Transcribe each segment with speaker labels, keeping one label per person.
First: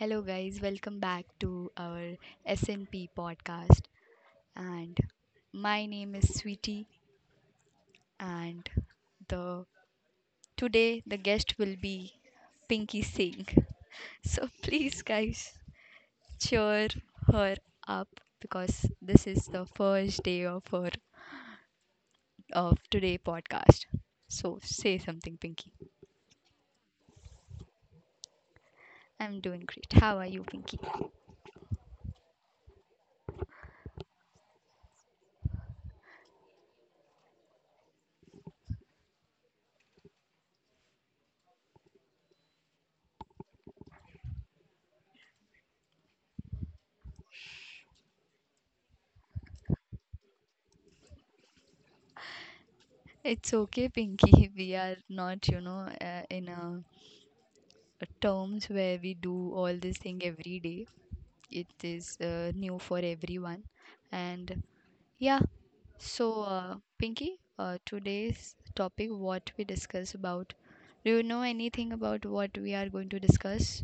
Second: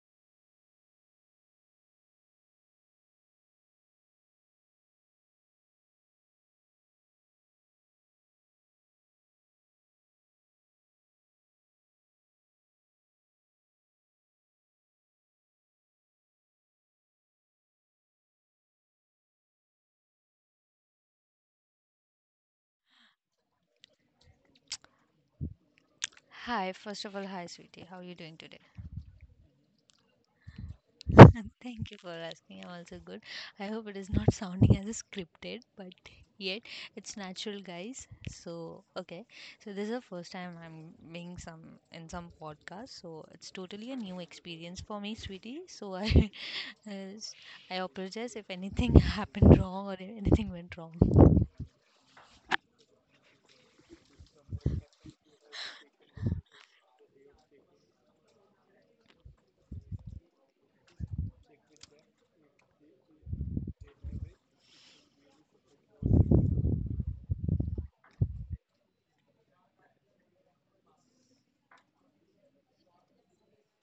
Speaker 1: Hello, guys. Welcome back to our SNP podcast. And My name is Sweetie, and the today the guest will be Pinky Singh. So please, guys, cheer her up because this is the first day of her of today podcast. So say something, Pinky.
Speaker 2: Hi, first of all, hi, sweetie. How are you doing today?
Speaker 1: I'm doing great. How are you, Pinky?
Speaker 2: Thank you for asking. I'm also good. I hope it is not sounding as scripted, but yet it's natural, guys. So, okay. So, this is the first time I'm being some in some podcast. So, it's totally a new experience for me, sweetie. So, I, uh, I apologize if anything happened wrong or if anything went wrong.
Speaker 1: It's okay, Pinky. We are not, in a terms where we do all this thing every day. It is new for everyone. And yeah, so Pinky, today's topic, what we discuss about. Do you know anything about what we are going to discuss?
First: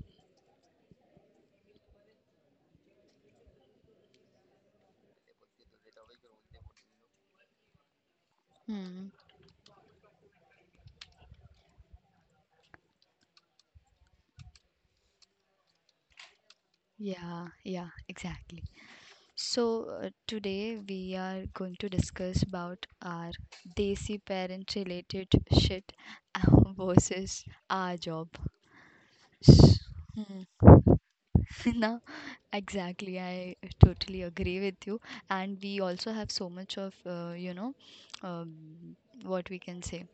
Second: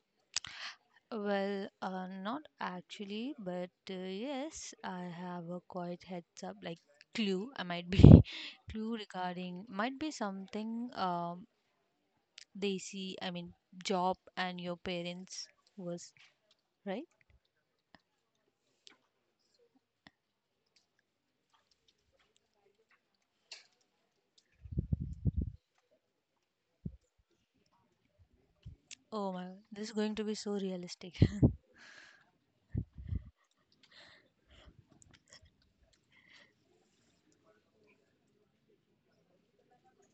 Speaker 2: Well, not actually, but yes, I have a quite heads up, like clue. I might be clue
Speaker 1: Hmm.
Speaker 2: regarding might be something they see. I mean, job and your parents was right.
Speaker 1: Yeah, yeah, exactly. So today we are going to discuss about our desi parent related shit versus our job.
Speaker 2: Oh my,
Speaker 1: S-
Speaker 2: this is going to be so
Speaker 1: hmm.
Speaker 2: realistic.
Speaker 1: No, exactly. I totally agree with you. And we also have so much of, um, what we can say,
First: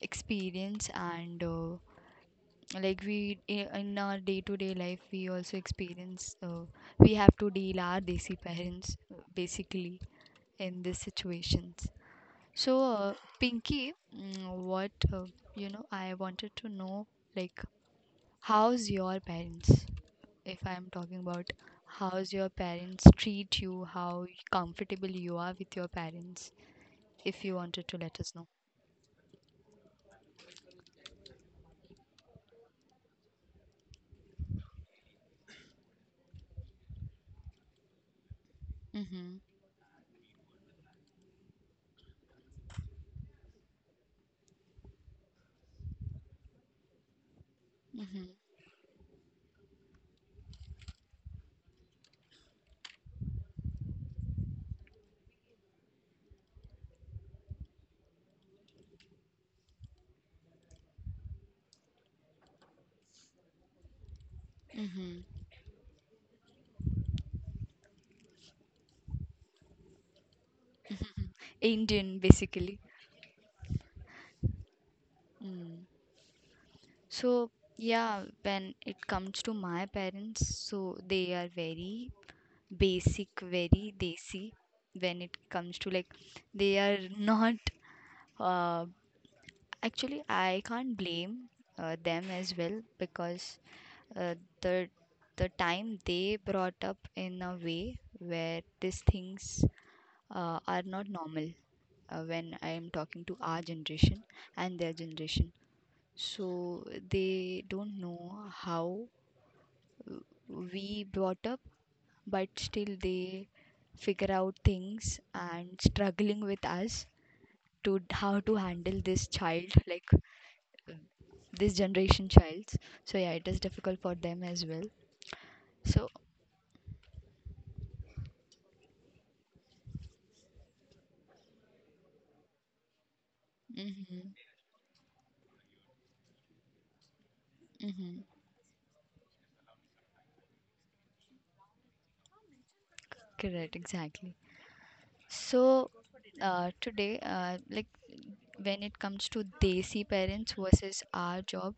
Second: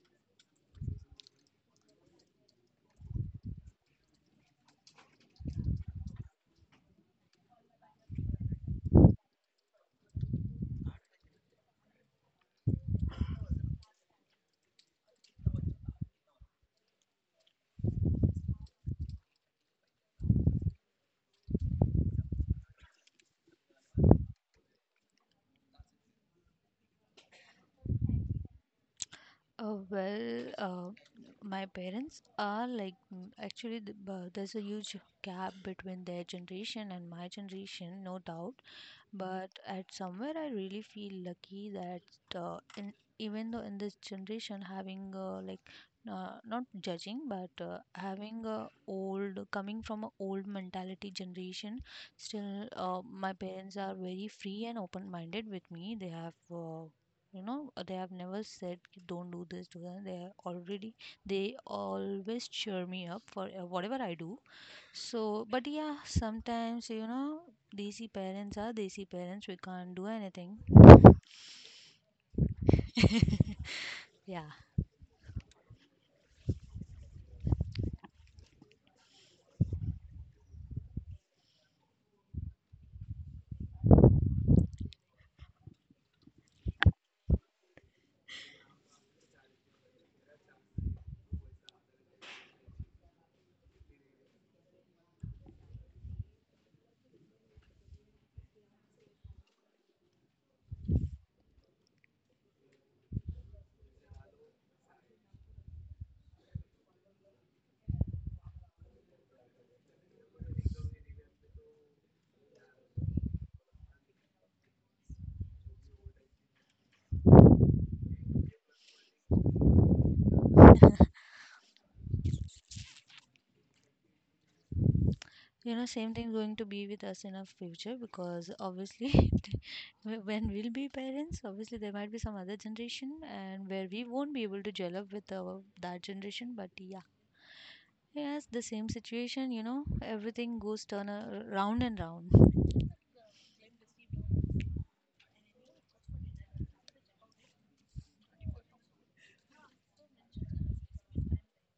Speaker 1: experience and like in our day-to-day life, we also experience, we have to deal our desi parents basically in these situations. So, Pinky, what, I wanted to know, like, how's your parents? If I'm talking about how's your parents treat you, how comfortable you are with your parents, if you wanted to let us know.
Speaker 2: Oh, well, my parents are like there's a huge gap between their generation and my generation, no doubt.
Speaker 1: Mm-hmm.
Speaker 2: But at somewhere I really feel lucky that uh, in, even though in this generation having like not judging but
Speaker 1: Mm-hmm.
Speaker 2: having a old coming from a old mentality generation, still my parents are very free and open minded with me. They have they have never said, "Ki, don't do this, do that." They are already, they always cheer me up for whatever I do.
Speaker 1: Mm-hmm.
Speaker 2: So, but yeah, sometimes, you know, desi parents are desi parents. We can't do anything.
Speaker 1: Indian, basically.
Speaker 2: Yeah.
Speaker 1: Mm. So, yeah, when it comes to my parents, so they are very basic, very desi when it comes to like, they are not, uh, actually, I can't blame them as well because uh, the the time they brought up in a way where these things are not normal when I am talking to our generation and their generation. So they don't know how uh, we brought up, but still they figure out things and struggling with us to how to handle this child like this generation childs. So yeah, it is difficult for them as well.
Speaker 2: You know,
Speaker 1: So
Speaker 2: same thing going to be with us in our future because obviously, when we'll be parents, obviously there might be some other generation and where we
Speaker 1: hmm.
Speaker 2: won't be able to gel up with our, that generation. But yeah, yes, the same situation, you know, everything goes turn round and round.
Speaker 1: Correct, exactly. So, today, like when it comes to desi parents versus our job,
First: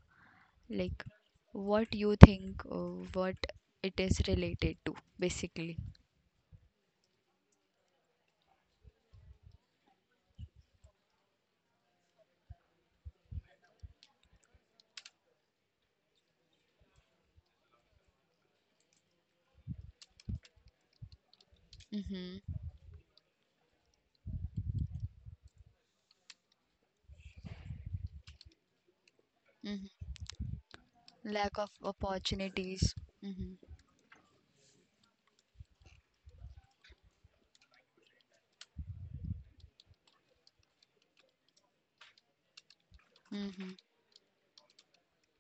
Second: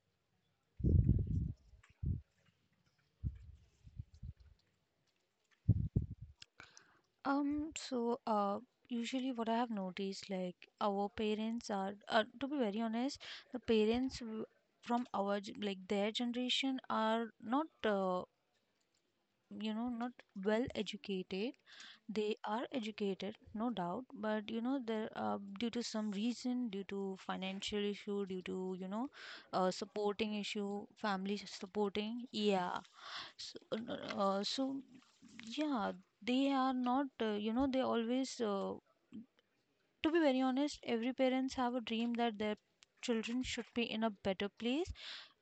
Speaker 1: like what you think, what it is related to, basically.
Speaker 2: So, usually what I have noticed, like our parents are, to be very honest, the from our, like their generation are not not well educated. They
Speaker 1: Mm-hmm,
Speaker 2: are educated no doubt, but you know there due to some reason, due to financial issue, due to you know,
Speaker 1: mm-hmm.
Speaker 2: supporting issue family
Speaker 1: Lack of
Speaker 2: supporting, yeah.
Speaker 1: opportunities. Mm-hmm,
Speaker 2: So, no, so yeah, they are not they always to be very honest, every parents have a dream that their children should
Speaker 1: mm-hmm,
Speaker 2: be in a better place,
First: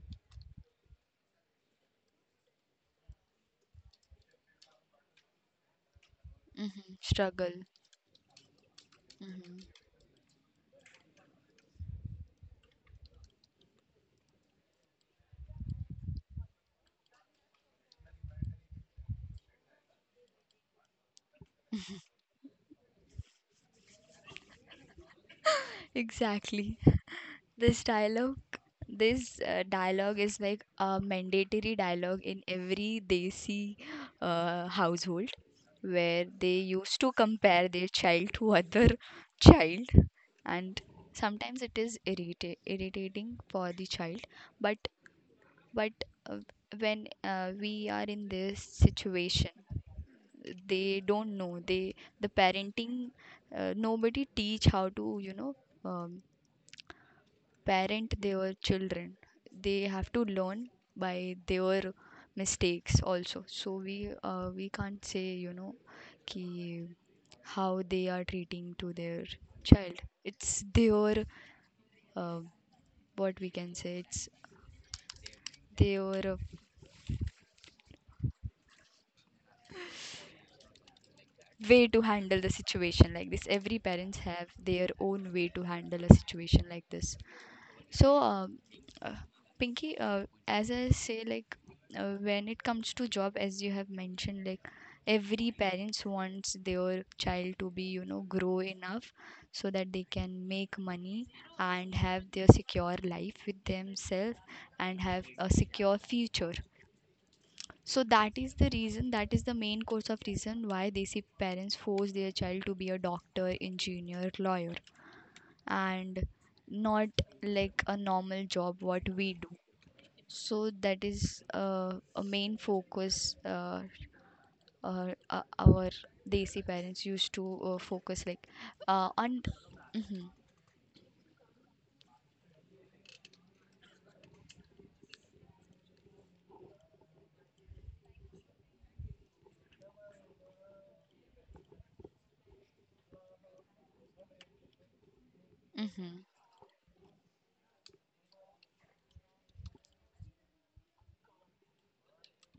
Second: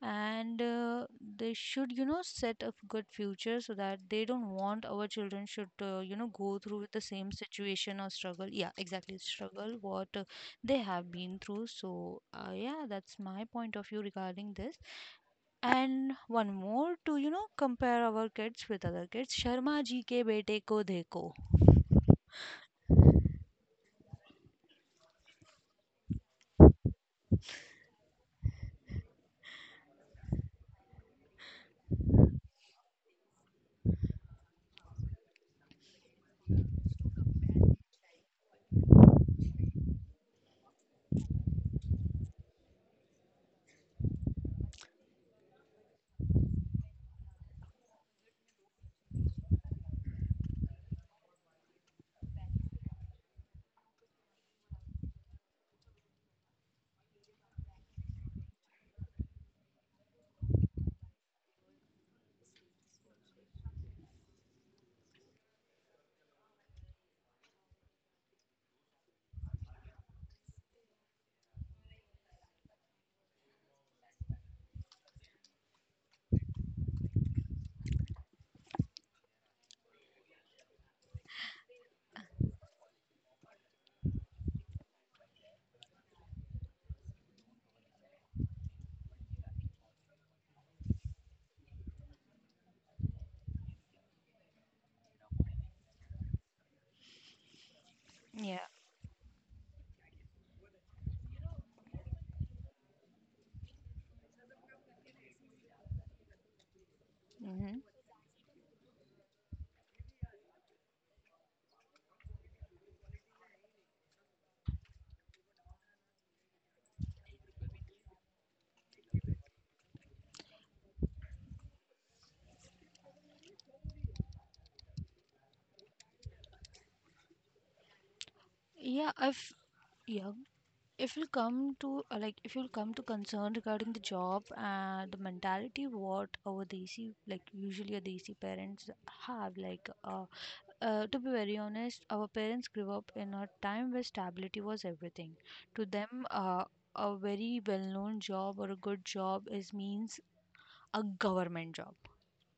Speaker 2: and they should you know set a good future so that they don't want our children should you know go through with
Speaker 1: mm-hmm.
Speaker 2: the same
Speaker 1: Struggle.
Speaker 2: situation or struggle, yeah, exactly,
Speaker 1: Mm-hmm.
Speaker 2: struggle what they have been through. So yeah, that's my point of view regarding this. And one more, to you know compare our kids with other kids, sharma ji ke bete ko dekho.
Speaker 1: Exactly. This dialogue, this dialogue is like a mandatory dialogue in every desi household where they used to compare their child to other child. And sometimes it is irritating for the child, but but uh, when we are in this situation they don't know, they, the parenting, nobody teach how to, um, parent their children. They have to learn by their mistakes also, so we, we can't say, you know, ki how they are treating to their child. It's their, uh, what we can say, it's their way to handle the situation like this. Every parents have their own way to handle a situation like this. So uh, Pinky, as I say, like when it comes to job as you have mentioned, like every parents wants their child to be, you know, grow
Speaker 2: Yeah.
Speaker 1: enough so that they can make money and have their secure life with themselves and have a secure future.
Speaker 2: Hmm.
Speaker 1: So that is the reason, that is the main cause of reason why they see parents force their child to be a doctor, engineer, lawyer, and not like a normal job what we do. So that is a main focus, our desi parents used to focus like
Speaker 2: Yeah.
Speaker 1: on.
Speaker 2: I've
Speaker 1: Mhm,
Speaker 2: yeah If you come to if you come to concern regarding the job and the mentality what our desi, like usually our desi parents have, like to be very honest, our parents grew up in a time where stability was everything to
Speaker 1: mhm,
Speaker 2: them. A very well known job or a good job is means a government job,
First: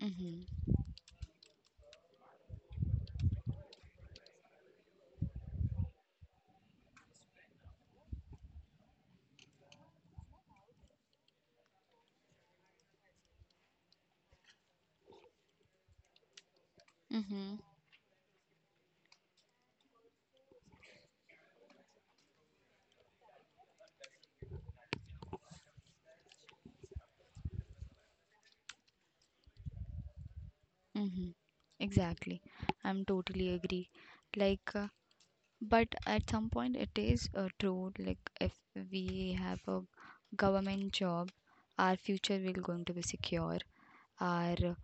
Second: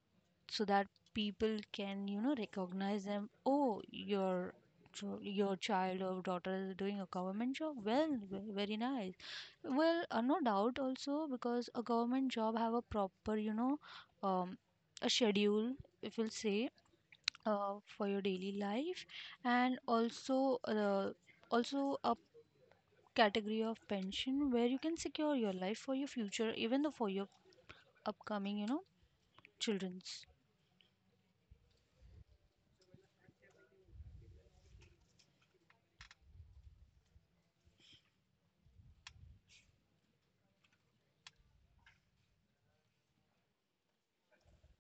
Speaker 1: mhm,
Speaker 2: so that people can you know recognize them, oh, your your child or daughter is doing a government job, very nice. Well, no doubt, also because a government job have a proper you know um, a schedule, if we'll say,
Speaker 1: mhm,
Speaker 2: for your daily life. And also a category of pension where you can secure your life for your future, even though for your upcoming you know children's.
Speaker 1: mhm. Exactly, I'm totally agree. Like. But at some point it is true, like if we have a government job, our future will going to be secure. Our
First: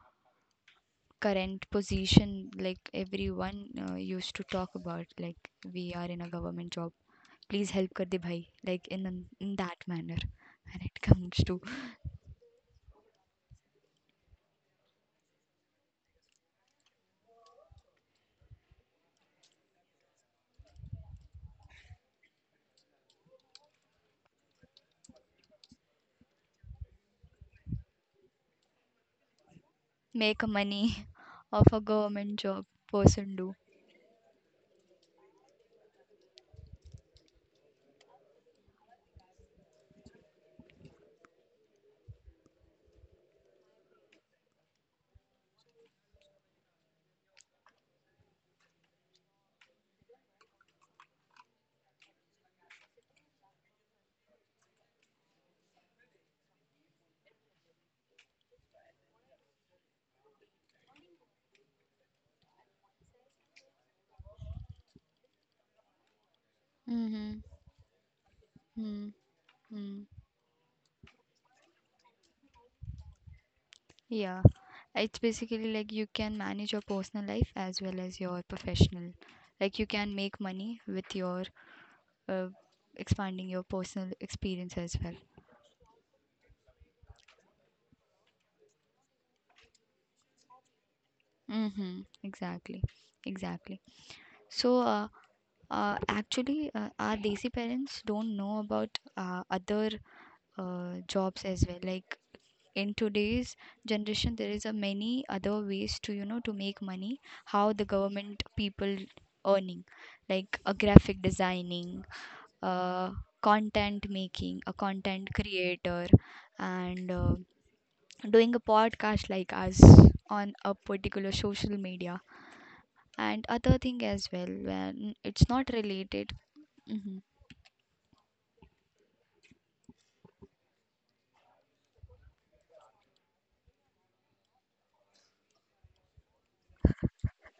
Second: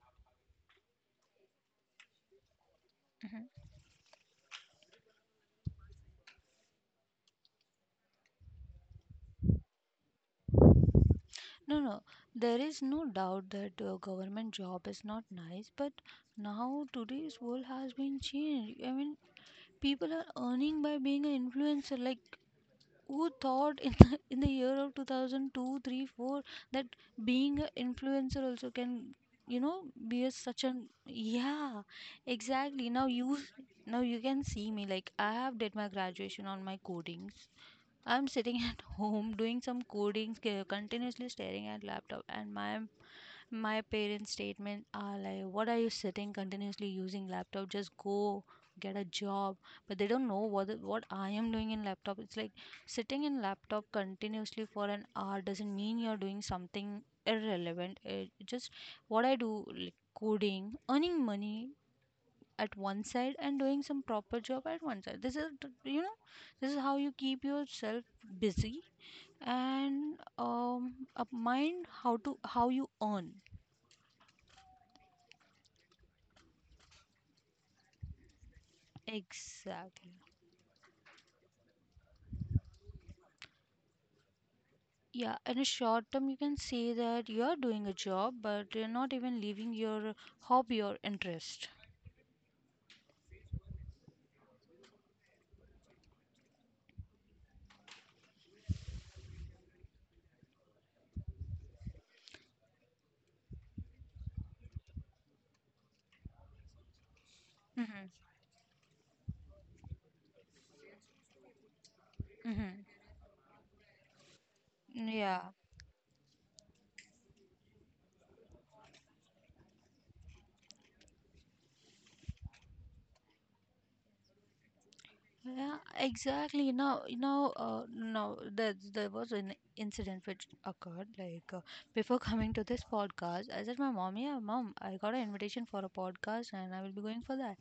Speaker 1: current position, like everyone
Speaker 2: Mm-hmm.
Speaker 1: used to talk about, like we are in a government job, please help kar de bhai, like in, in that manner when it comes to
Speaker 2: No, there is no doubt that government job is not nice, but now today's world has been changed. I mean, people are earning by being an influencer. Like, who thought in the year of 2002, 3, 4 that being an influencer also can you know be a
Speaker 1: make
Speaker 2: such an,
Speaker 1: money of
Speaker 2: yeah,
Speaker 1: a government job
Speaker 2: exactly.
Speaker 1: person do.
Speaker 2: Now you can see me, like I have did my graduation on my codings. I'm sitting at home doing some codings, continuously staring at laptop, and my parents statement are like, what are you sitting continuously using laptop, just go get a job. But they don't know what what I am doing in laptop. It's like, sitting in laptop continuously for an hour doesn't mean you're doing something irrelevant. It just, what I do, like coding, earning money at one side and doing some proper job at one side. You know, this is how you
Speaker 1: Mm-hmm.
Speaker 2: keep yourself busy
Speaker 1: Mm-hmm.
Speaker 2: and a mind how to how you earn.
Speaker 1: Yeah, it's basically like you can manage your personal life as well as your professional. Like you can
Speaker 2: Exactly.
Speaker 1: make money with your uh, expanding your personal experience as well.
Speaker 2: Yeah, in a short term, you can say that you are doing a job, but you're not even leaving your hobby or interest.
Speaker 1: Mm-hmm. Exactly. Exactly. So, actually, our desi parents don't know about other jobs as well. Like in today's generation there is a many other ways to, you know, to make money how the
Speaker 2: Mm-hmm.
Speaker 1: government people earning, like a graphic designing,
Speaker 2: Mm-hmm.
Speaker 1: uh, content making, a content
Speaker 2: Yeah.
Speaker 1: creator, and doing a podcast like us on a particular social media, and other thing as well when it's not
Speaker 2: Yeah,
Speaker 1: related.
Speaker 2: exactly. Now, you
Speaker 1: Hmm.
Speaker 2: know, now there was an incident which occurred. Like before coming to this podcast, I said my mom, "Yeah, mom, I got an invitation for a podcast, and I will be going for that."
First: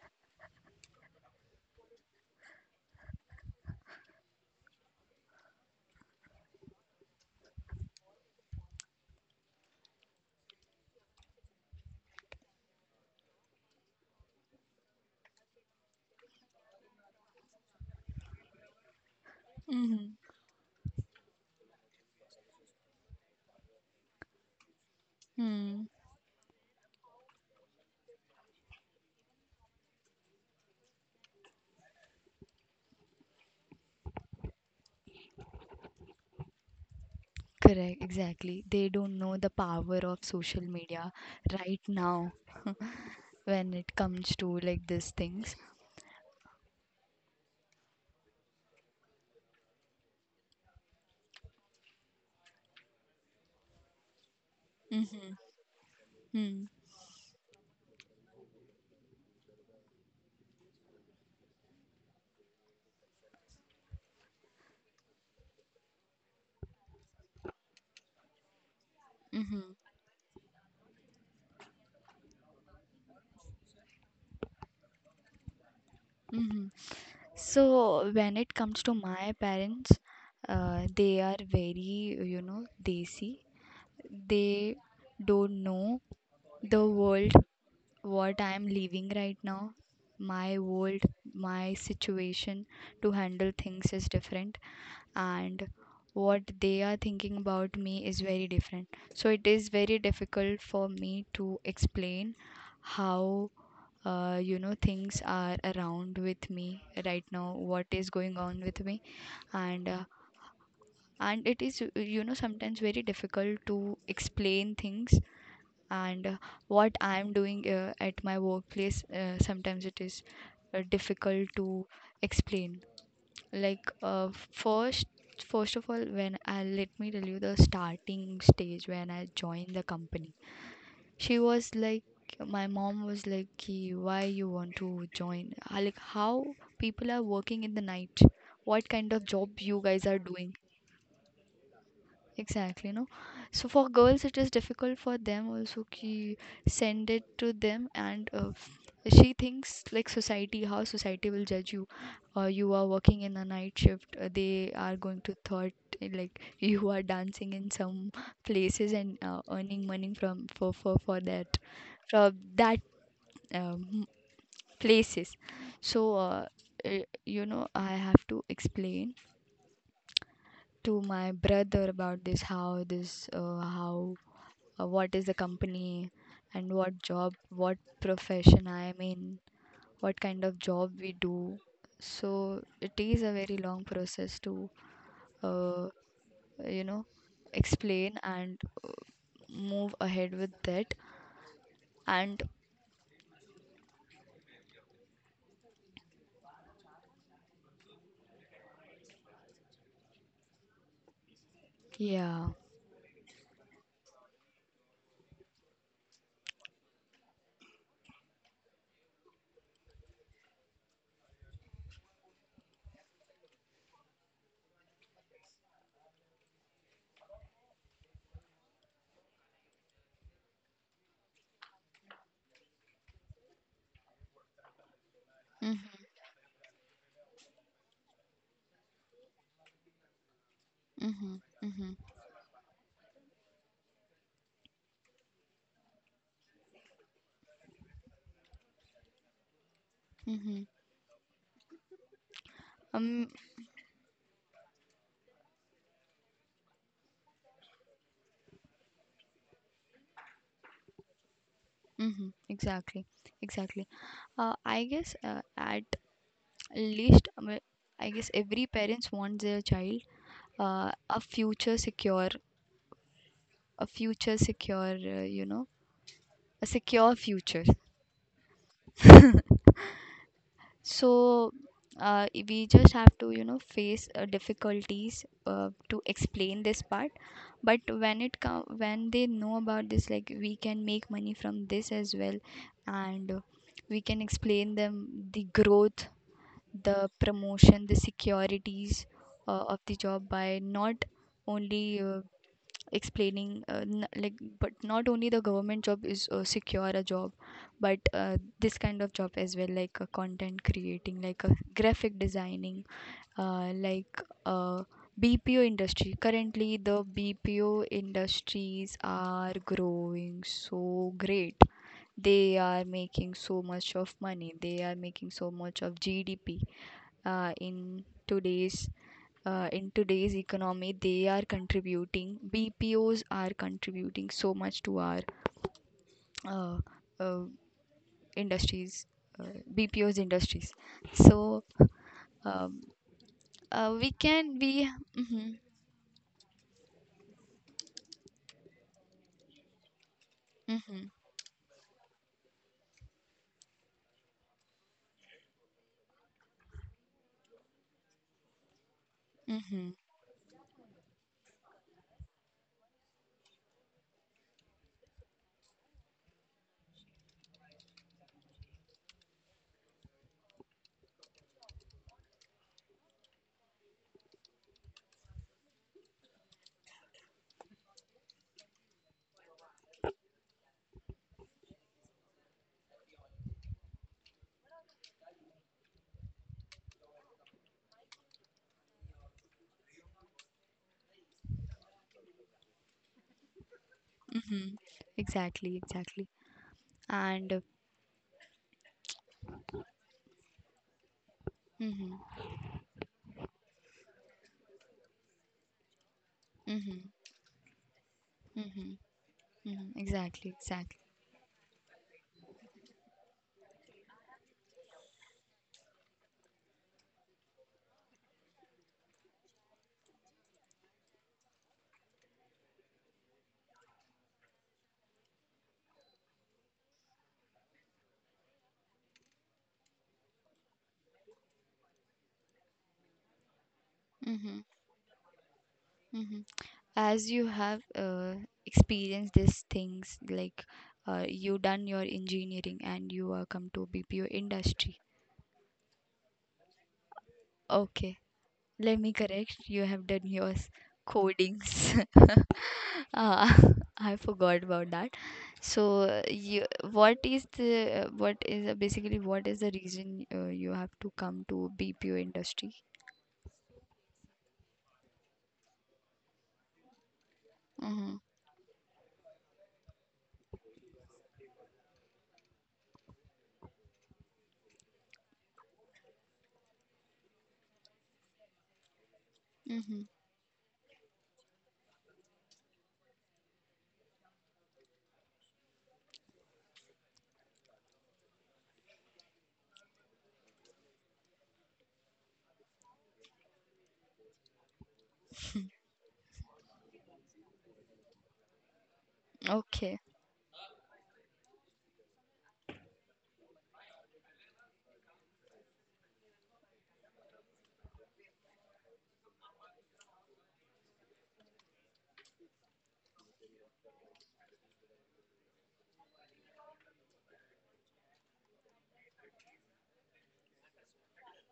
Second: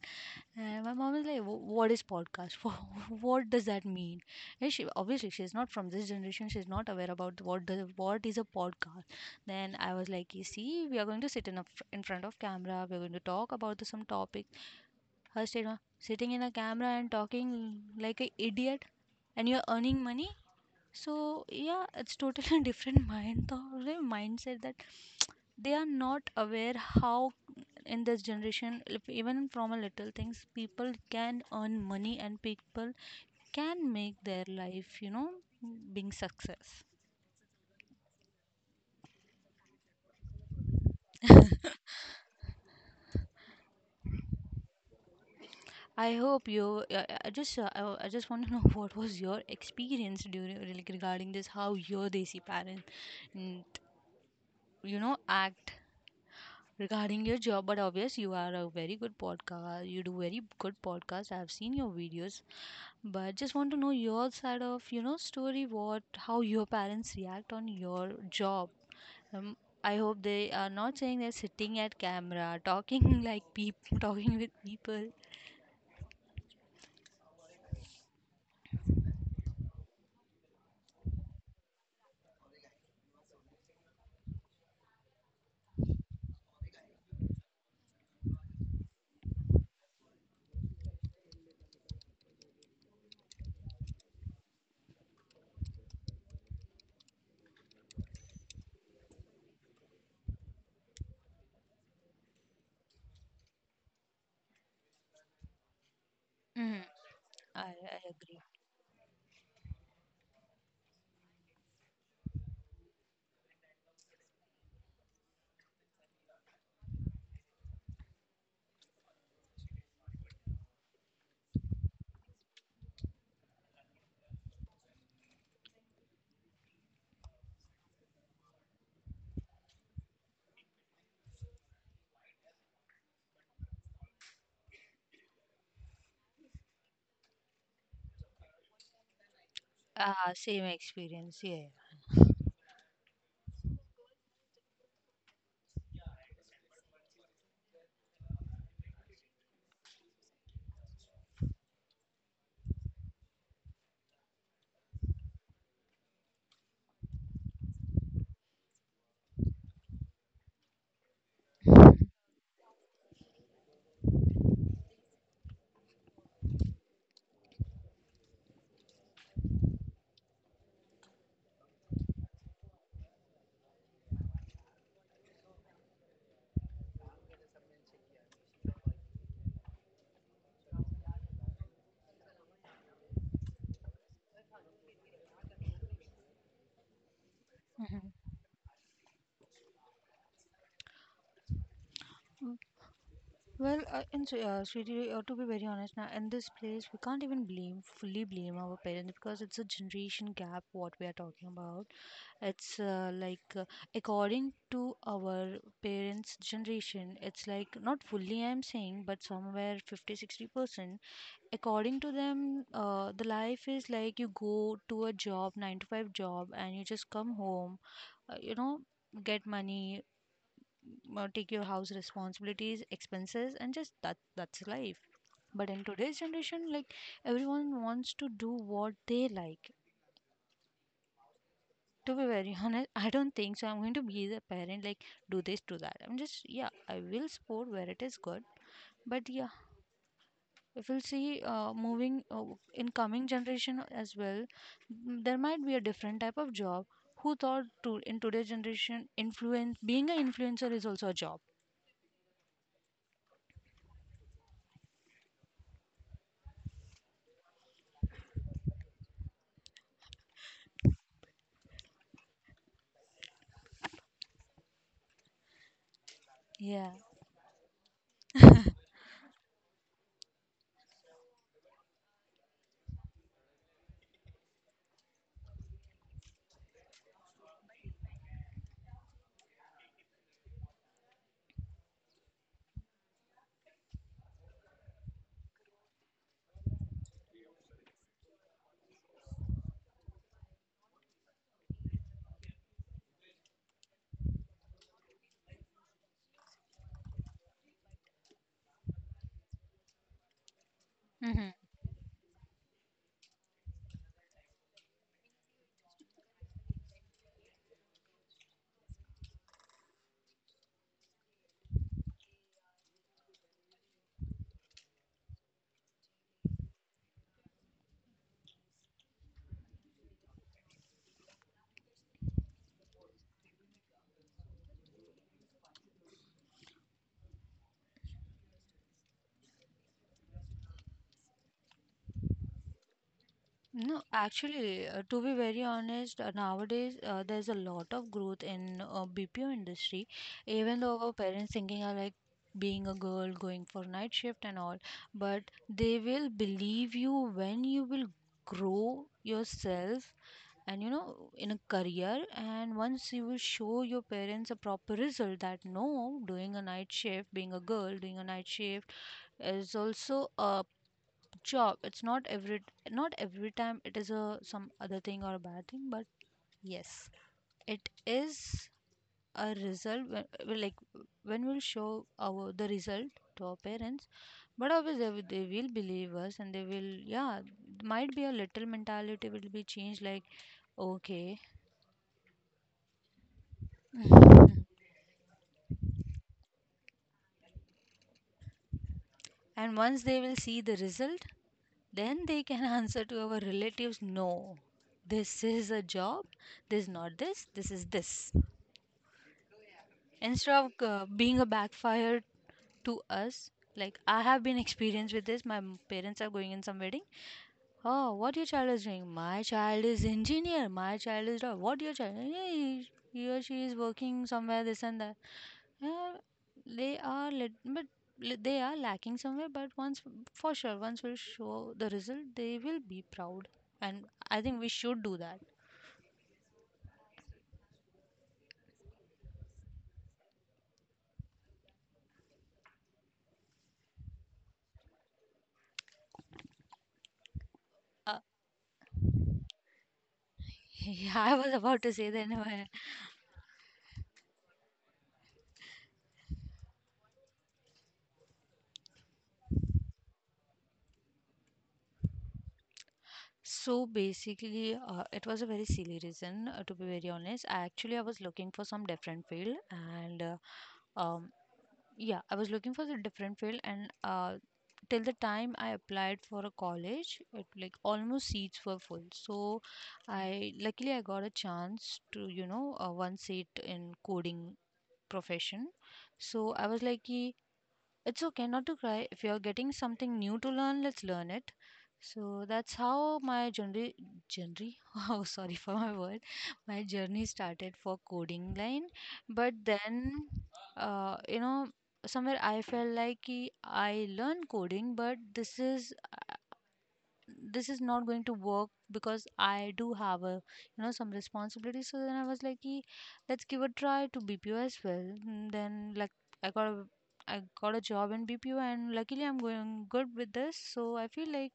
Speaker 2: And my mom is like, "Wh-" "What is podcast? For, what does that mean?" And she obviously she's not from this generation. She's not aware about what is a podcast. Then I was like, "You see, we are going to sit in a in front of camera. We are going to talk about some topic." First, you know, sitting in a camera and talking like an idiot, and you're earning money. So yeah, it's totally different mind thought, mindset that they
Speaker 1: Mm-hmm.
Speaker 2: are not aware how in this generation, if even from a little things, people can earn money and people can make their life, you know, being success.
Speaker 1: Correct, exactly. They don't know the power of social media right now when it comes to like these things.
Speaker 2: I hope you. I just want to know what was your experience during like regarding this, how your desi parent, mm, you know,
Speaker 1: Mm-hmm.
Speaker 2: act regarding your job. But obvious, you are a very good podcast. You do very good podcast. I've seen your videos, but just want to know your side of you know story. What, how your parents react on your job. Um,
Speaker 1: Mm-hmm.
Speaker 2: I hope they are not saying they're sitting at camera, talking like people, talking with people.
Speaker 1: Mm-hmm. So when it comes to my parents, they are very, you know, desi. They don't know the world what I am living right now. My world, my situation to handle things is different, and what they are thinking about me is very different. So it is very difficult for me to explain how, things are around with me
Speaker 2: Mm.
Speaker 1: right now,
Speaker 2: I,
Speaker 1: what
Speaker 2: I
Speaker 1: is going
Speaker 2: agree.
Speaker 1: on with me, and uh, and it is, you know, sometimes very difficult to explain things, and what I am doing at my workplace, sometimes it is difficult to explain. Like, first of all when I, let me tell you the starting stage when I joined the company, she was like, my mom was like, "Ki, why you want to join I, like how people are working in the night, what kind of job you guys are
Speaker 2: Ah,
Speaker 1: doing?"
Speaker 2: same experience. Yeah.
Speaker 1: Exactly, no. So for girls, it is difficult for them also ki send it to them, and she thinks like society, how society will judge you. You are working in a night shift. They are going to thought like you are dancing in some places and earning money from for that from that um, places. So uh, you know, I have to explain to my brother about this, how this, how what is the company and what job, what profession I am in, what kind of job we do. So it is a very long process to, uh, you know, explain and uh, move ahead with that. And
Speaker 2: Mhm. Well, Sweetie, to be very honest, now in this place, we can't even blame, fully blame our parents because it's a generation gap what we are talking about.
Speaker 1: yeah.
Speaker 2: It's according to our parents' generation, it's like not fully I'm saying, but somewhere 50-60%. According to them, the life is like you go to a job, 9 to 5 job, and you just come home, you know, get money, take your house responsibilities expenses, and just that's life. But
Speaker 1: Mm-hmm,
Speaker 2: in today's generation, like, everyone wants to do what they like.
Speaker 1: mm-hmm, mm-hmm,
Speaker 2: To be very honest, I don't think so I'm going to be the parent like do this do that. I'm just, yeah, I will support where it is good. But yeah,
Speaker 1: mm-hmm.
Speaker 2: if we'll see moving in coming
Speaker 1: Um,
Speaker 2: generation as well, there might be a different type of job. Who thought to in today's generation influence being an influencer is also a job.
Speaker 1: mm-hmm, exactly, exactly. I guess at least, I guess every parents wants their child uh, a future secure a future secure, you know, a
Speaker 2: Yeah.
Speaker 1: secure future. So we just have to, you know, face difficulties to explain this part. But when it when they know about this, like we can make money from this as well, and we can explain them the growth, the promotion, the securities of the job by not only explaining like, but not only the government job is secure a job, but this kind of job as well, like content creating, like
Speaker 2: Hmm.
Speaker 1: graphic designing, uh, like uh, BPO industry. Currently the BPO industries are growing so great. They are making so much of money, they are making so much of GDP uh, in today's in today's economy. They are contributing, bpos are contributing so much to our uh, uh, industries, uh, bpos industries. So um,
Speaker 2: No,
Speaker 1: we can
Speaker 2: actually,
Speaker 1: be.
Speaker 2: to be
Speaker 1: Mm-hmm,
Speaker 2: very honest, nowadays there's a lot of growth in BPO industry. Even though
Speaker 1: mm-hmm,
Speaker 2: our parents thinking are like being a girl going for night shift and all, but they will believe you when you will grow
Speaker 1: mm-hmm,
Speaker 2: yourself and you know in a career. And once you will show your parents a proper result that no, doing a night shift, being a girl doing a night shift is also a, sure, it's not every, not every time it is a some other thing or a bad thing, but yes, it is a result. When, well, like when we'll show our the result to our parents, but obviously they will believe us, and they will, yeah, might be a little mentality will be changed, like, okay.
Speaker 1: mm-hmm, exactly, exactly. And
Speaker 2: And once they will see the result,
Speaker 1: mm-hmm,
Speaker 2: then they can answer to our relatives, no, this is a job, this is
Speaker 1: mm-hmm,
Speaker 2: not this, this is this.
Speaker 1: mm-hmm, mm-hmm, exactly,
Speaker 2: Instead of
Speaker 1: exactly.
Speaker 2: being a backfire to us, like I have been experienced with this, my parents are going in some wedding, oh, what your child is doing, my child is engineer, my child is what your child, yeah, he or she is working somewhere this and that, yeah, they are lit, but they are lacking somewhere. But once, for sure, once we'll show the result, they will be proud, and I think
Speaker 1: Mm-hmm,
Speaker 2: we should do that.
Speaker 1: mm-hmm. As you have experienced these things, like you done your engineering and you are come to bpo industry.
Speaker 2: uh,
Speaker 1: Okay, let me correct, you have done your
Speaker 2: yeah, I was
Speaker 1: codings.
Speaker 2: about to say that.
Speaker 1: Ah, I forgot about that. So you, what is the what is, basically, what is the reason you have to come to bpo industry?
Speaker 2: So basically, it was a very silly reason, to be very honest. I actually I
Speaker 1: Mm-hmm.
Speaker 2: was looking for some different field, and um, yeah, I was looking for the different field, and till the time I applied for a college, it like almost seats were full. So
Speaker 1: Mm-hmm.
Speaker 2: I luckily I got a chance to one seat in coding profession. So I was like, "Ki, it's okay not to cry. If you're getting something new to learn, let's learn it. So that's how my journey, oh, sorry for my word, my journey started for coding line. But
Speaker 1: Okay.
Speaker 2: then, uh, you know, somewhere I felt like ki I learn coding, but this is not going to work because I do have a some responsibility. So then I was like, "Ye, let's give a try to BPO as well. Mm, then like i got a I got a job in BPO, and luckily I'm going good with this. So I feel like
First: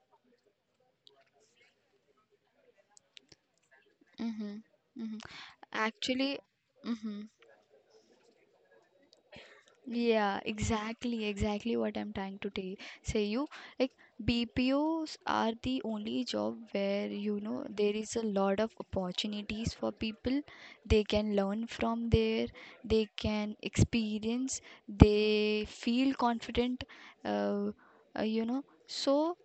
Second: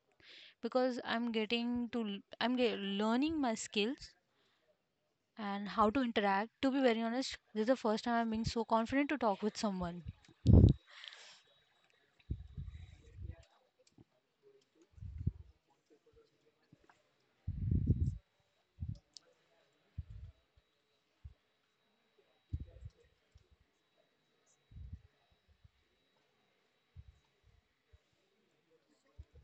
Speaker 2: because I'm getting to l- I'm ge- learning my skills
Speaker 1: Mm-hmm. Mm-hmm.
Speaker 2: and how to
Speaker 1: Actually.
Speaker 2: interact. To be very
Speaker 1: Mm-hmm.
Speaker 2: honest, this is the first time I'm being so confident to talk with someone.
Speaker 1: Yeah, exactly, exactly what I'm trying to tell say you. Like BPOs are the only job where, you know, there is a lot of opportunities for people. They can learn from there, they can experience, they feel confident, uh, you know. So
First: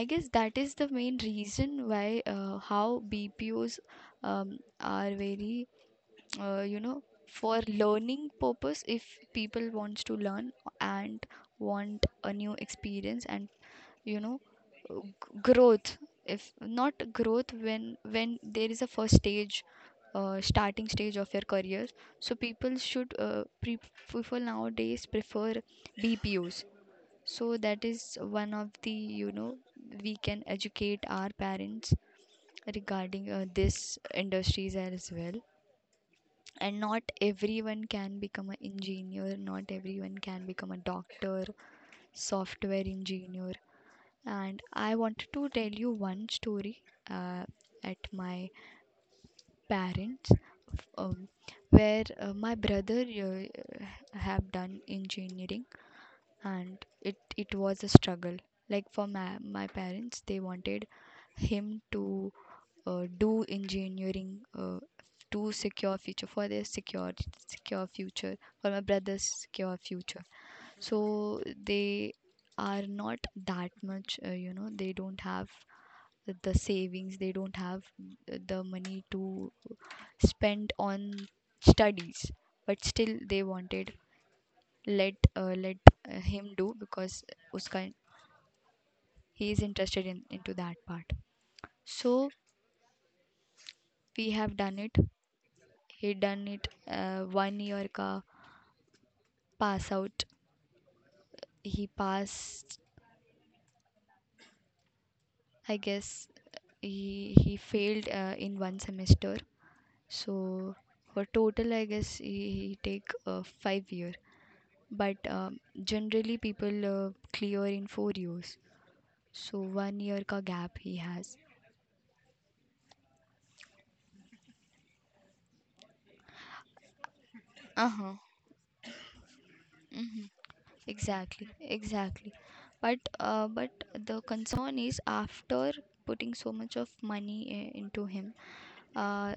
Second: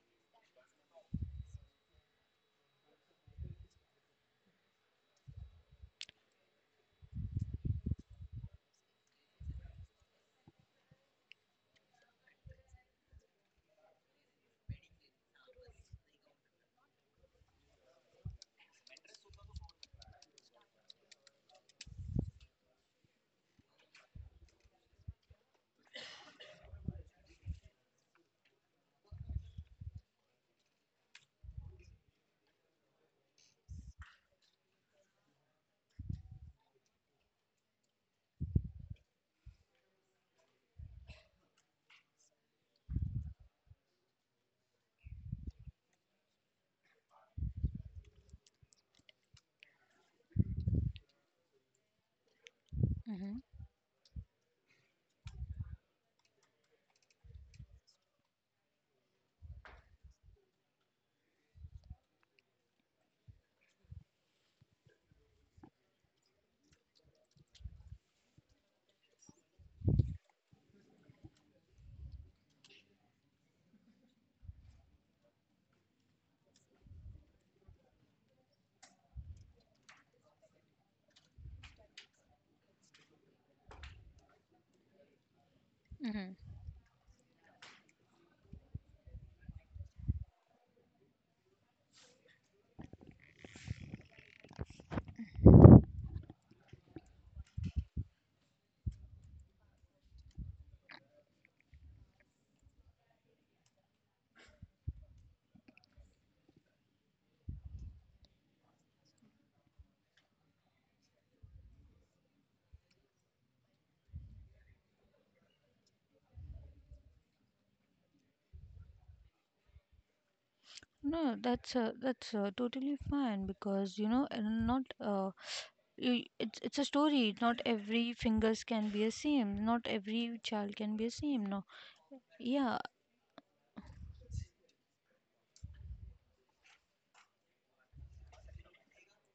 Speaker 1: I guess that is the main reason why how BPOs are very uh, you know for learning purpose if people wants to learn and want a new experience and you know growth. If not growth, when there is a first stage, starting stage of your career, so people should people nowadays prefer bpos. So that is one of the, we can educate our parents regarding this industries as well. And not everyone can become an engineer, not everyone can become a doctor, software engineer. And I wanted to tell you one story, uh, at my parents, um, where my brother
Speaker 2: Hmm.
Speaker 1: uh, have done engineering, and it was a struggle. Like, for my parents, they wanted him to do engineering, to secure future for their secure, secure future for my brother's secure future. So they are not that much, they don't have the savings, they don't have the money to spend on studies, but still they wanted, let let
Speaker 2: Hmm.
Speaker 1: him do, because uska he is interested in into that part. So we have done it, he done it, one year ka pass out, he passed. I guess he failed in one semester. So for total I guess he take 5 year, but generally people clear in 4 years, so one year ka gap he has.
Speaker 2: No, that's totally fine because you know, not you- it's a story. Not
Speaker 1: Uh huh.
Speaker 2: every fingers can be a same, not
Speaker 1: Mm-hmm.
Speaker 2: every child can be a same,
Speaker 1: Exactly,
Speaker 2: no.
Speaker 1: exactly.
Speaker 2: Yeah.
Speaker 1: But the concern is, after putting so much of money into him, uh,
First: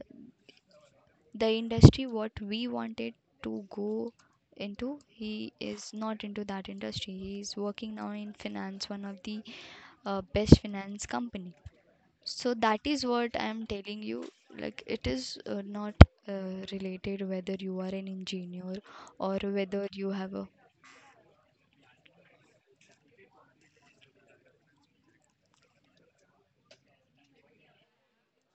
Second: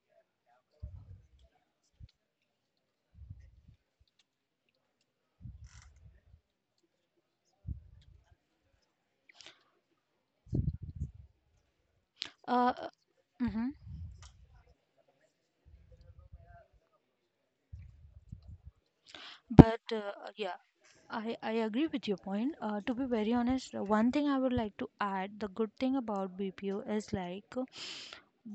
Speaker 1: the industry what we wanted to go into, he is not into that industry. He is working now in finance, one of the best finance company. So
Speaker 2: Uh,
Speaker 1: that is what I am
Speaker 2: mm-hmm.
Speaker 1: telling you, like it is not uh, related whether you are an engineer or
Speaker 2: But
Speaker 1: whether you have a—
Speaker 2: yeah, I agree with your point. To be very honest, one thing I would like to add, the good thing about BPO is like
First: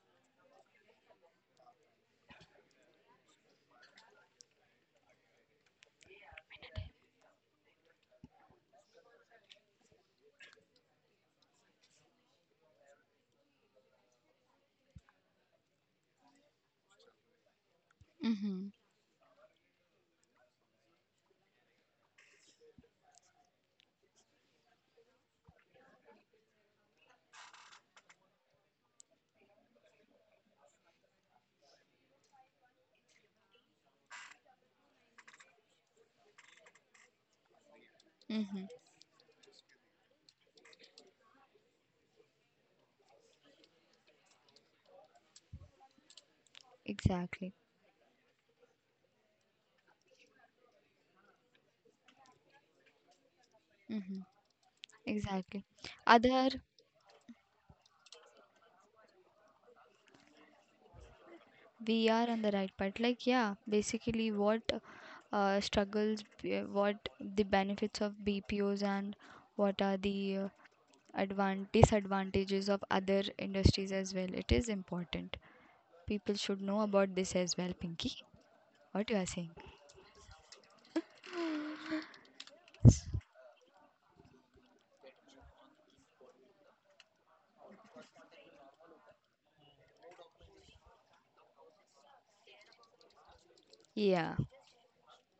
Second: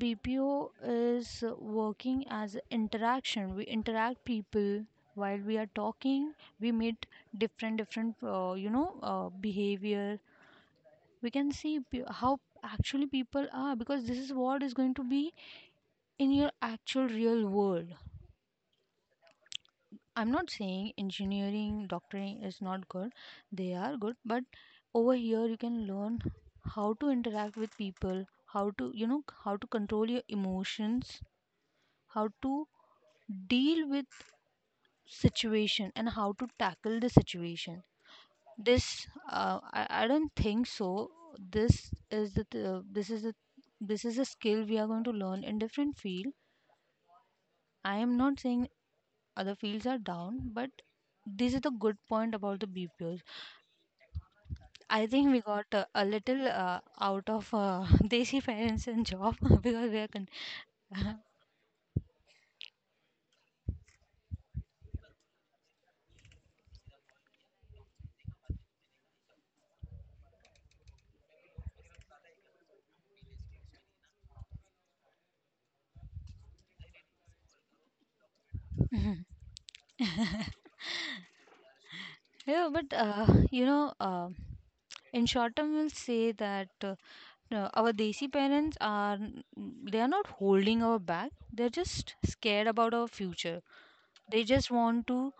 Speaker 2: BPO is working as interaction. We interact people while we are talking. We meet different different behavior. We can see how actually people are, because this is what is going to be in your actual real world.
Speaker 1: mm-hmm,
Speaker 2: I'm not saying engineering doctoring is not good. They are good, but over here you can learn how to interact with people, how to how to control your emotions, how to deal with situation and how to tackle the situation.
Speaker 1: mm-hmm,
Speaker 2: This I don't think so. This is the th- this is the This is a skill we are going to learn in different field.
Speaker 1: exactly,
Speaker 2: I am not saying other fields are down, but this is the good point about the BPOs.
Speaker 1: mm-hmm,
Speaker 2: I think we
Speaker 1: exactly,
Speaker 2: got a little
Speaker 1: other.
Speaker 2: out of desi parents and job. Because we are
Speaker 1: We are on the right path, like, yeah, basically what, struggles, what the benefits of bpos, and what are the disadvantages of other industries as well, it is important, people should know about this as well, Pinky, what you are saying.
Speaker 2: Yeah, but you know, uh, in short term, we'll say that no, our desi parents are they are not holding our back. They're just scared about our future.
Speaker 1: Yeah.
Speaker 2: They just want to.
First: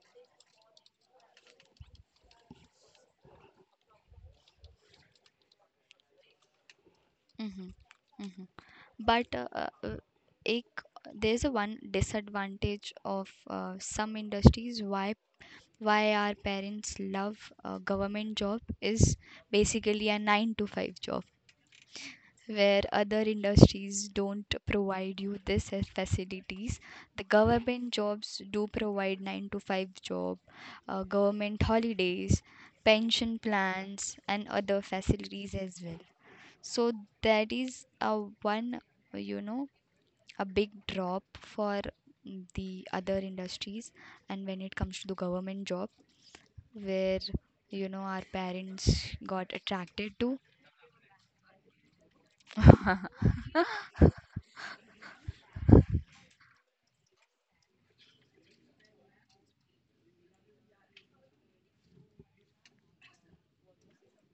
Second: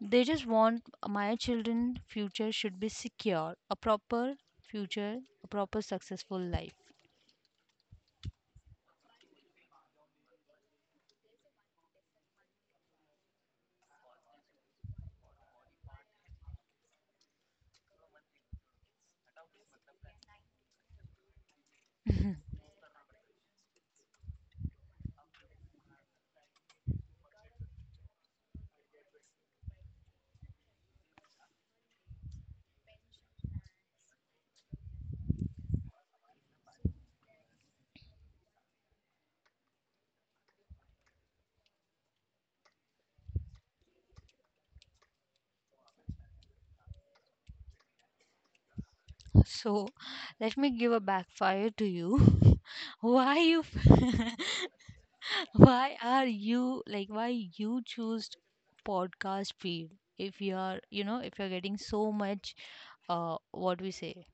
Speaker 2: They just want my children' future should be secure, a proper future, a proper successful life.
Speaker 1: Mm-hmm. Mm-hmm. But ek, there's a one disadvantage of some industries. Why our parents love a government job, is basically a 9 to 5 job, where other industries don't provide you this as facilities. The government jobs do provide 9 to 5 job, government holidays, pension plans and other facilities as well. So that is a one, you know a big drop for the other industries. And when it comes to the government job, where you know our parents got
Speaker 2: So,
Speaker 1: attracted to.
Speaker 2: let me give a backfire to you. Why you? Why are you like why you choose podcast field if you are if you're getting so much what we say,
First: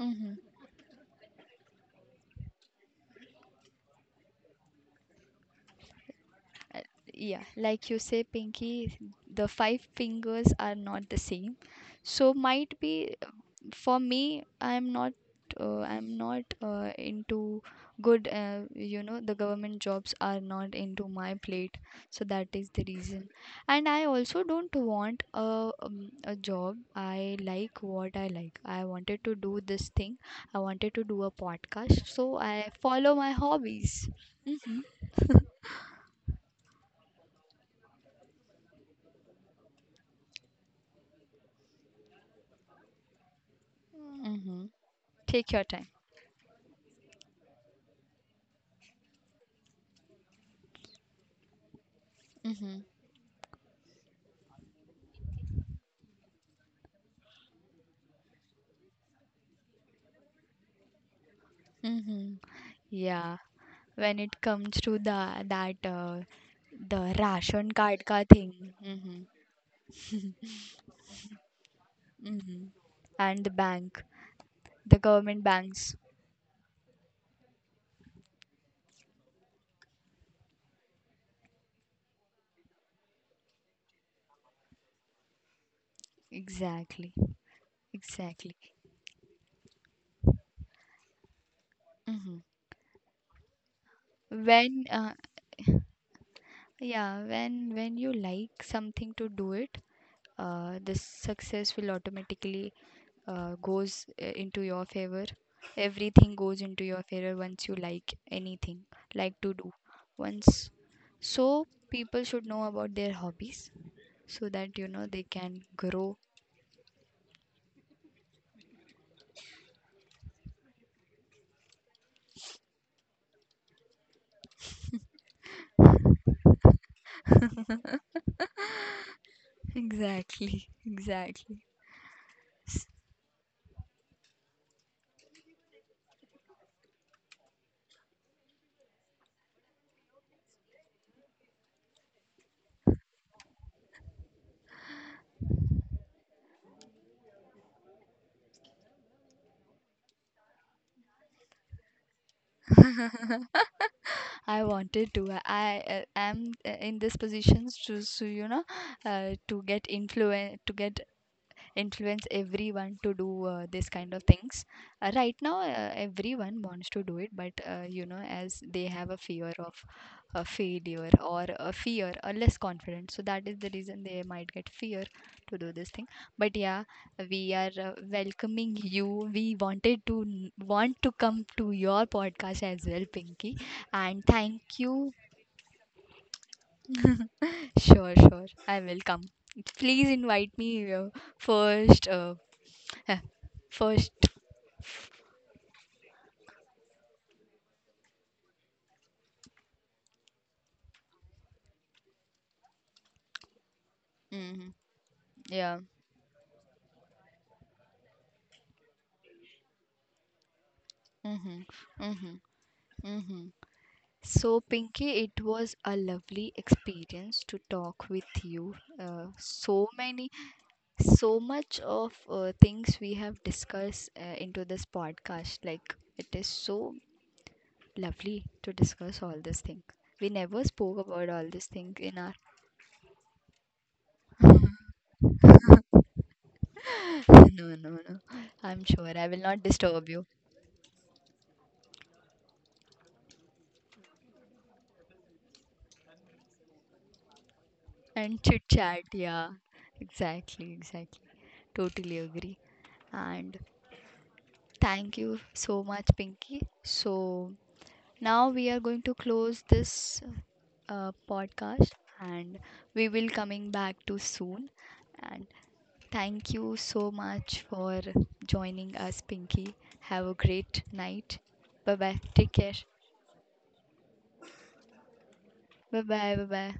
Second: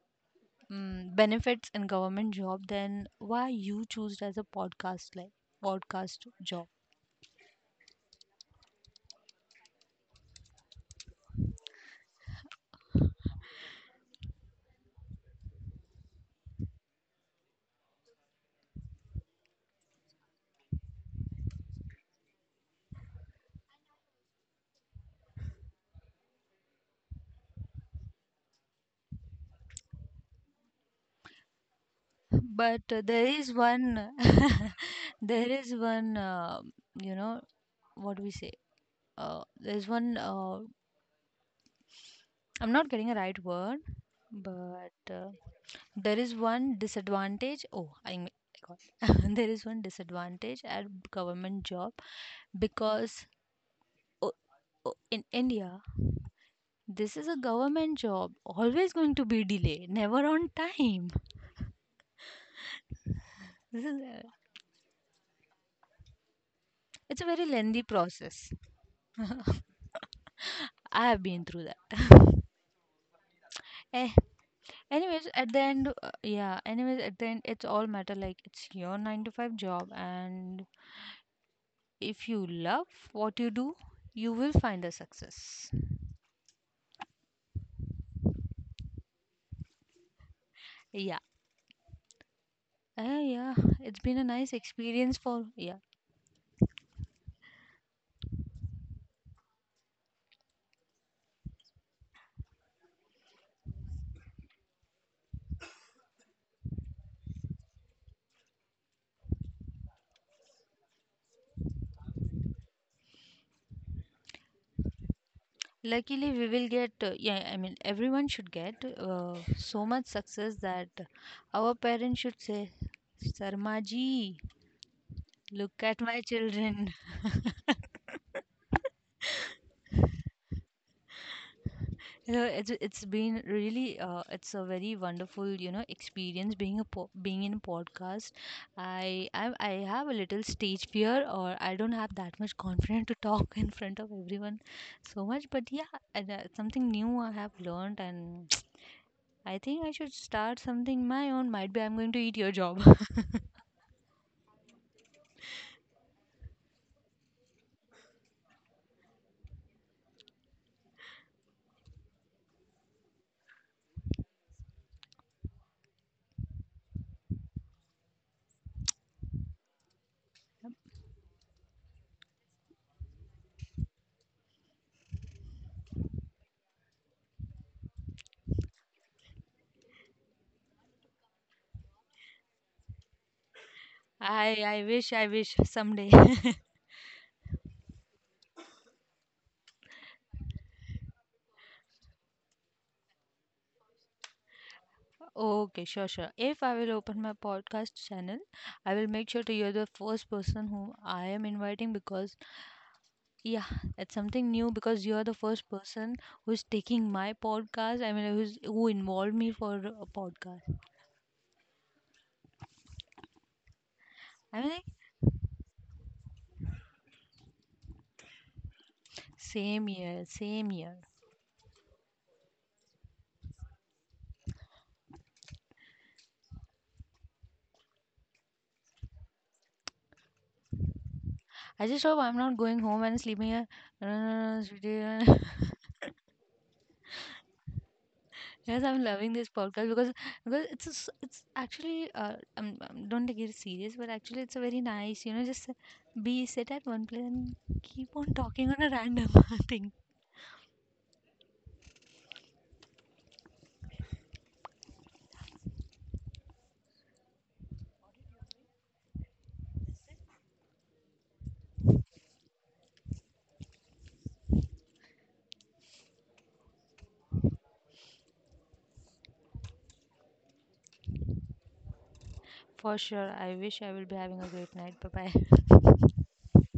Speaker 1: Mm-hmm.
Speaker 2: mm, benefits in government job, then why you choose as a podcast, like podcast job?
Speaker 1: Yeah, like you say, Pinky, the five fingers are not the same. So might be for me, I'm not into good, the government jobs are not into my plate. So that is the reason. And I also don't want a job. I like what I like, I wanted to do this thing, I wanted to do a podcast, so I
Speaker 2: But
Speaker 1: follow
Speaker 2: there
Speaker 1: my
Speaker 2: is
Speaker 1: hobbies.
Speaker 2: one there is one you know what we say, there's one I'm not getting a right word.
Speaker 1: Mm-hmm.
Speaker 2: But
Speaker 1: Take your time.
Speaker 2: there is one disadvantage. Oh, I mean, God. There is one disadvantage at government job
Speaker 1: Mm-hmm.
Speaker 2: because oh, oh, in India, this is a government job, always going to be delay, never on time.
Speaker 1: Mm-hmm. Yeah,
Speaker 2: This is
Speaker 1: when
Speaker 2: a,
Speaker 1: it comes to the that the
Speaker 2: it's a very
Speaker 1: ration
Speaker 2: lengthy
Speaker 1: card ka
Speaker 2: process.
Speaker 1: thing. Mm-hmm.
Speaker 2: I have been through that.
Speaker 1: Hmm. And the bank,
Speaker 2: Eh,
Speaker 1: the
Speaker 2: anyways,
Speaker 1: government
Speaker 2: at the end,
Speaker 1: banks.
Speaker 2: yeah. Anyways, at the end, it's all matter. Like it's your nine to five job, and if you love what you do, you will find a success.
Speaker 1: Exactly. Exactly.
Speaker 2: Yeah,
Speaker 1: Hmm.
Speaker 2: yeah, it's been a nice
Speaker 1: When,
Speaker 2: experience for yeah.
Speaker 1: yeah, when you like something to do it, the success will automatically goes into your favor. Everything goes into your favor once you like anything, like to do. Once, so people should know about their hobbies, so that you know they can grow.
Speaker 2: Luckily, we will get yeah. I mean, everyone should get so much success that our parents should say, "Sarmaji, look at my children."
Speaker 1: Exactly. Exactly.
Speaker 2: You know, it's been really it's a very wonderful experience being a being in a podcast. I have a little stage fear, or I don't have that much confidence to talk in front of everyone so much. But yeah, and, something new I have learned, and I think I should start something my own. Might be I'm going to eat your job.
Speaker 1: I wanted to. I am in this positions to, so, you know, to get influence everyone to do this kind of things. Right now everyone wants to do it, but as they have a fear of a failure, or a fear, or less confidence, so that is the reason they might get fear to do this thing. But yeah, we are welcoming you, we wanted to want to come to your podcast as well, Pinky. And
Speaker 2: I
Speaker 1: thank
Speaker 2: I
Speaker 1: you.
Speaker 2: wish I wish someday.
Speaker 1: Sure, sure, I will come, please invite me, first, first.
Speaker 2: Okay, sure, sure. If I will open my podcast channel, I will make sure to you're the first person whom I am inviting because, yeah, it's something new
Speaker 1: Mhm.
Speaker 2: because you're the first
Speaker 1: Yeah.
Speaker 2: person who's taking my podcast. I mean, who involved me for a podcast.
Speaker 1: Mhm. Mhm. Mhm. So,
Speaker 2: I mean, like,
Speaker 1: Pinky, it was a lovely experience to talk with you. So
Speaker 2: same year,
Speaker 1: many,
Speaker 2: same year.
Speaker 1: so much of things we have discussed into this podcast. Like, it is so lovely to discuss all these things. We never spoke about all these
Speaker 2: I
Speaker 1: things
Speaker 2: just
Speaker 1: in
Speaker 2: hope
Speaker 1: our.
Speaker 2: I'm not going home and sleeping. uh,
Speaker 1: No, no, no. I'm
Speaker 2: Yes, I'm
Speaker 1: sure I
Speaker 2: loving
Speaker 1: will
Speaker 2: this
Speaker 1: not
Speaker 2: podcast
Speaker 1: disturb
Speaker 2: because
Speaker 1: you.
Speaker 2: it's a s it's actually don't take it serious, but actually it's a very nice just be sit at one place and keep on
Speaker 1: And chit
Speaker 2: talking on a
Speaker 1: chat,
Speaker 2: random
Speaker 1: yeah.
Speaker 2: thing.
Speaker 1: Exactly, exactly. Totally agree. And thank you so much, Pinky. So now we are going to close this podcast, and we will coming back to soon. And thank you so much for joining us, Pinky. Have a great night. Bye bye. Take care.
Speaker 2: For sure, I wish I will be having a great night. Bye bye.
Speaker 1: Bye bye. Bye bye.